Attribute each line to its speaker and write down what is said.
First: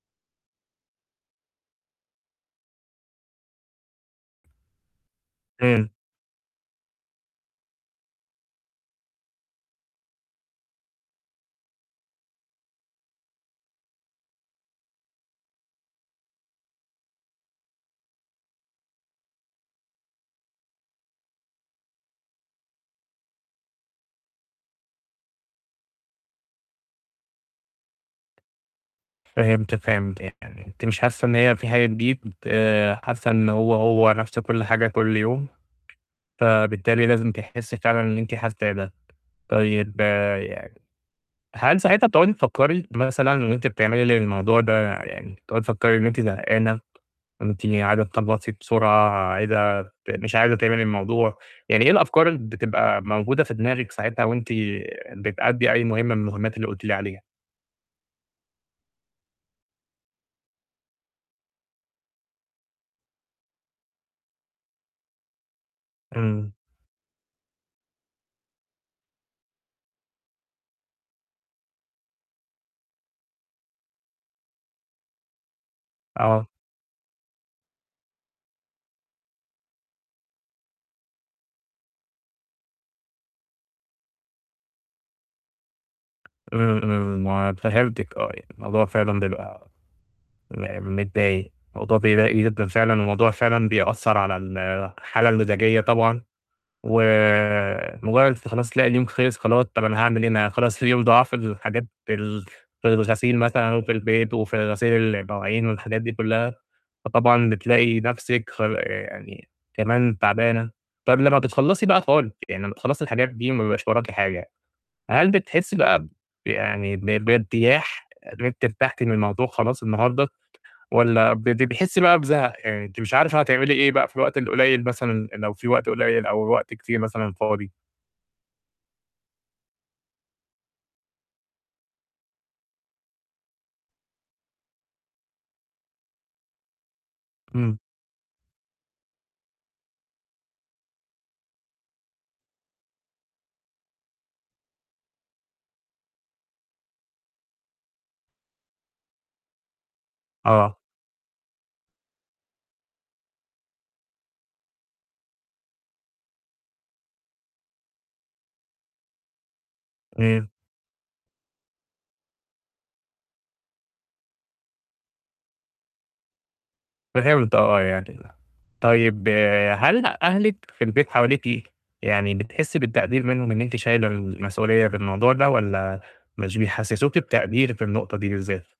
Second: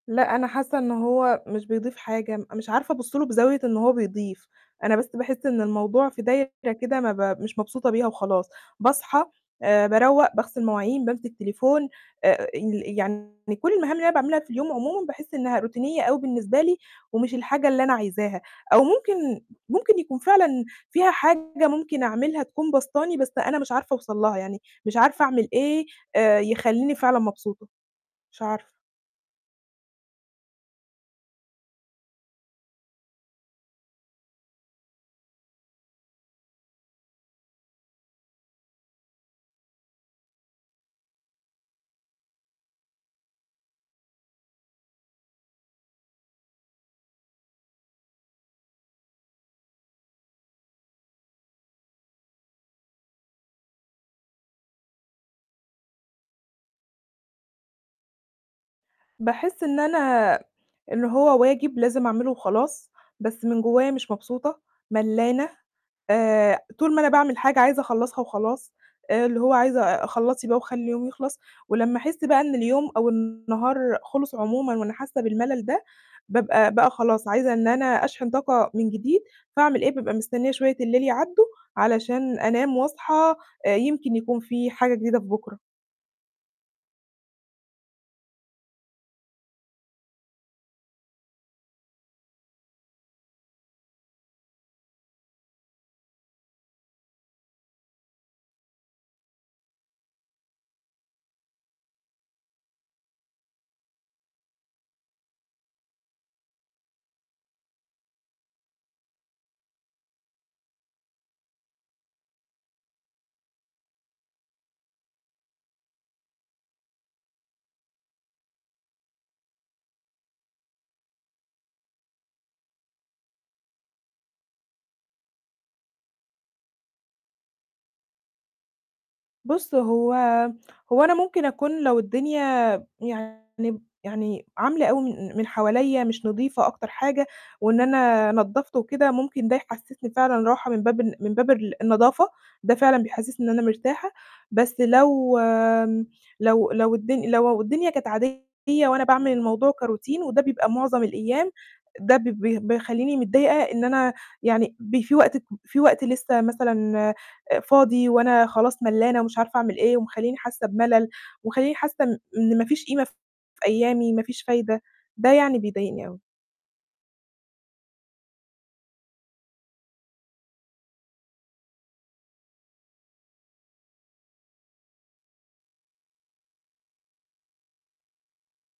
Speaker 1: لأ، أنا حاسة إن هو مش بيضيف حاجة، مش عارفة أبُصّ له بزاوية إن هو بيضيف، أنا بس باحس إن
Speaker 2: امم.
Speaker 1: الموضوع في دايرة كده ما ب مش مبسوطة بيها وخلاص، باصحى، آآ، باروّق، باغسل مواعين، بامسك تليفون، آآ، ال يعني كُلّ المهام اللي أنا باعملها في اليوم عمومًا باحس إنها روتينية أوي بالنسبة لي، ومش الحاجة اللي أنا عايزاها. أو ممكن ممكن يكون فعلًا فيها حاجة ممكن أعملها تكون باسطاني، بس أنا مش عارفة أوصل لها يعني، مش عارفة أعمل إيه، آآ، يخليني فعلًا مبسوطة. مش عارفة.
Speaker 2: فهمتِك، فهمت. يعني أنتِ مش حاسة إن هي في حاجة جديدة، آآ حاسة إن هو، هو نفس كُلّ حاجة كُلّ يوم، فبالتالي لازم تحسي فعلًا اللي أنتِ حاساه ده، طيب يعني، هل ساعتها بتقعدي تفكري مثلًا إن أنتِ بتعملي للموضوع ده يعني تقعدي تفكري إن أنتِ زهقانة، وإن أنتِ عايزة تخلّصي بسرعة، عايزة ت مش عايزة تعملي الموضوع، يعني إيه الأفكار اللي بتبقى موجودة في دماغِك ساعتها وأنتِ بتأدّي أي مهمة من المهمات اللي قُلتِ لي عليها؟
Speaker 1: باحس إن أنا إن هو واجب لازم أعمله وخلاص، بس من جوايا مش مبسوطة، ملّانة،
Speaker 2: امم.
Speaker 1: آآ، طول ما أنا باعمل حاجة عايزة أخلّصها وخلاص، آآ، اللي هو عايزة آآ، خلّصي بقى وخلّي اليوم يخلص، ولمّا أحس بقى إن اليوم أو النهار خلص عمومًا، وأنا حاسة بالملل ده،
Speaker 2: آه.
Speaker 1: بابقى بقى خلاص عايزة إن أنا أشحن طاقة من جديد، فأعمل إيه؟ بابقى مستنية شوية الليل يعدّوا علشان أنام وأصحى، آآ، يمكن يكون فيه حاجة جديدة في بُكرة.
Speaker 2: امم، امم، م فهمتِك آه يعني الموضوع فعلًا بيبقى م متضايق، الموضوع بيضايق جدًا فعلًا، والموضوع فعلًا بيأثّر على الحالة المزاجية طبعًا، ومجرّد خلاص تلاقي اليوم خلِص خلاص طَب أنا هاعمل إيه أنا خلاص اليوم ضاع في الحاجات ال في الغسيل مثلًا وفي البيت، وفي غسيل المواعين والحاجات دي كلّها، فطبعًا بتلاقي نفسِك خ يعني كمان تعبانة، طَب لمّا بتخلّصي بقى خالص، يعني لمّا تخلصي الحاجات دي، وما بيبقاش وراكِ حاجة، هل بتحسي بقى ب يعني ب ب بارتياح إن أنتِ أرتحتِ من الموضوع خلاص النهارده؟ والَّا ب بتحسي بقى بزَهَق؟ يعني أنتِ مش عارفة هتعملي إيه بقى في الوقت القليّل مثلًا لو فيه وقت قليّل أو وقت كتير مثلًا فاضي.
Speaker 1: بُصّ، هو هو أنا ممكن أكون لو الدنيا يعني يعني عاملة أوي من من حواليّا مش نضيفة أكتر حاجة،
Speaker 2: امم.
Speaker 1: وإن أنا نضّفت وكده ممكن ده يحسسني فعلًا راحة من باب ال من باب ال النضافة، ده فعلًا بيحسِّسني إن أنا مرتاحة، بس لو لو لو الد لو الدنيا كانت عادية وأنا باعمل الموضوع كroutine، وده بيبقى
Speaker 2: آه.
Speaker 1: معظم الأيام، ده ب ب بيخليني متضايقة إن أنا يعني ب في وقت في وقت لسه مثلًا، آآ، فاضي وأنا خلاص ملّانة ومش عارفة أعمل إيه، ومخلّيني
Speaker 2: تمام.
Speaker 1: حاسة بملل، ومخليني حاسة إن إن ما فيش قيمة في أيامي، ما فيش فايدة، ده يعني بيضايقني أوي.
Speaker 2: فهمت، آه يعني، طيب هل أهلِك في البيت حواليكِ، يعني بتحسي بالتقدير منهم، إن أنتِ شايلة المسؤولية في الموضوع ده والَّا مش بيحسّسوكِ بتقدير في النقطة دي بالذات؟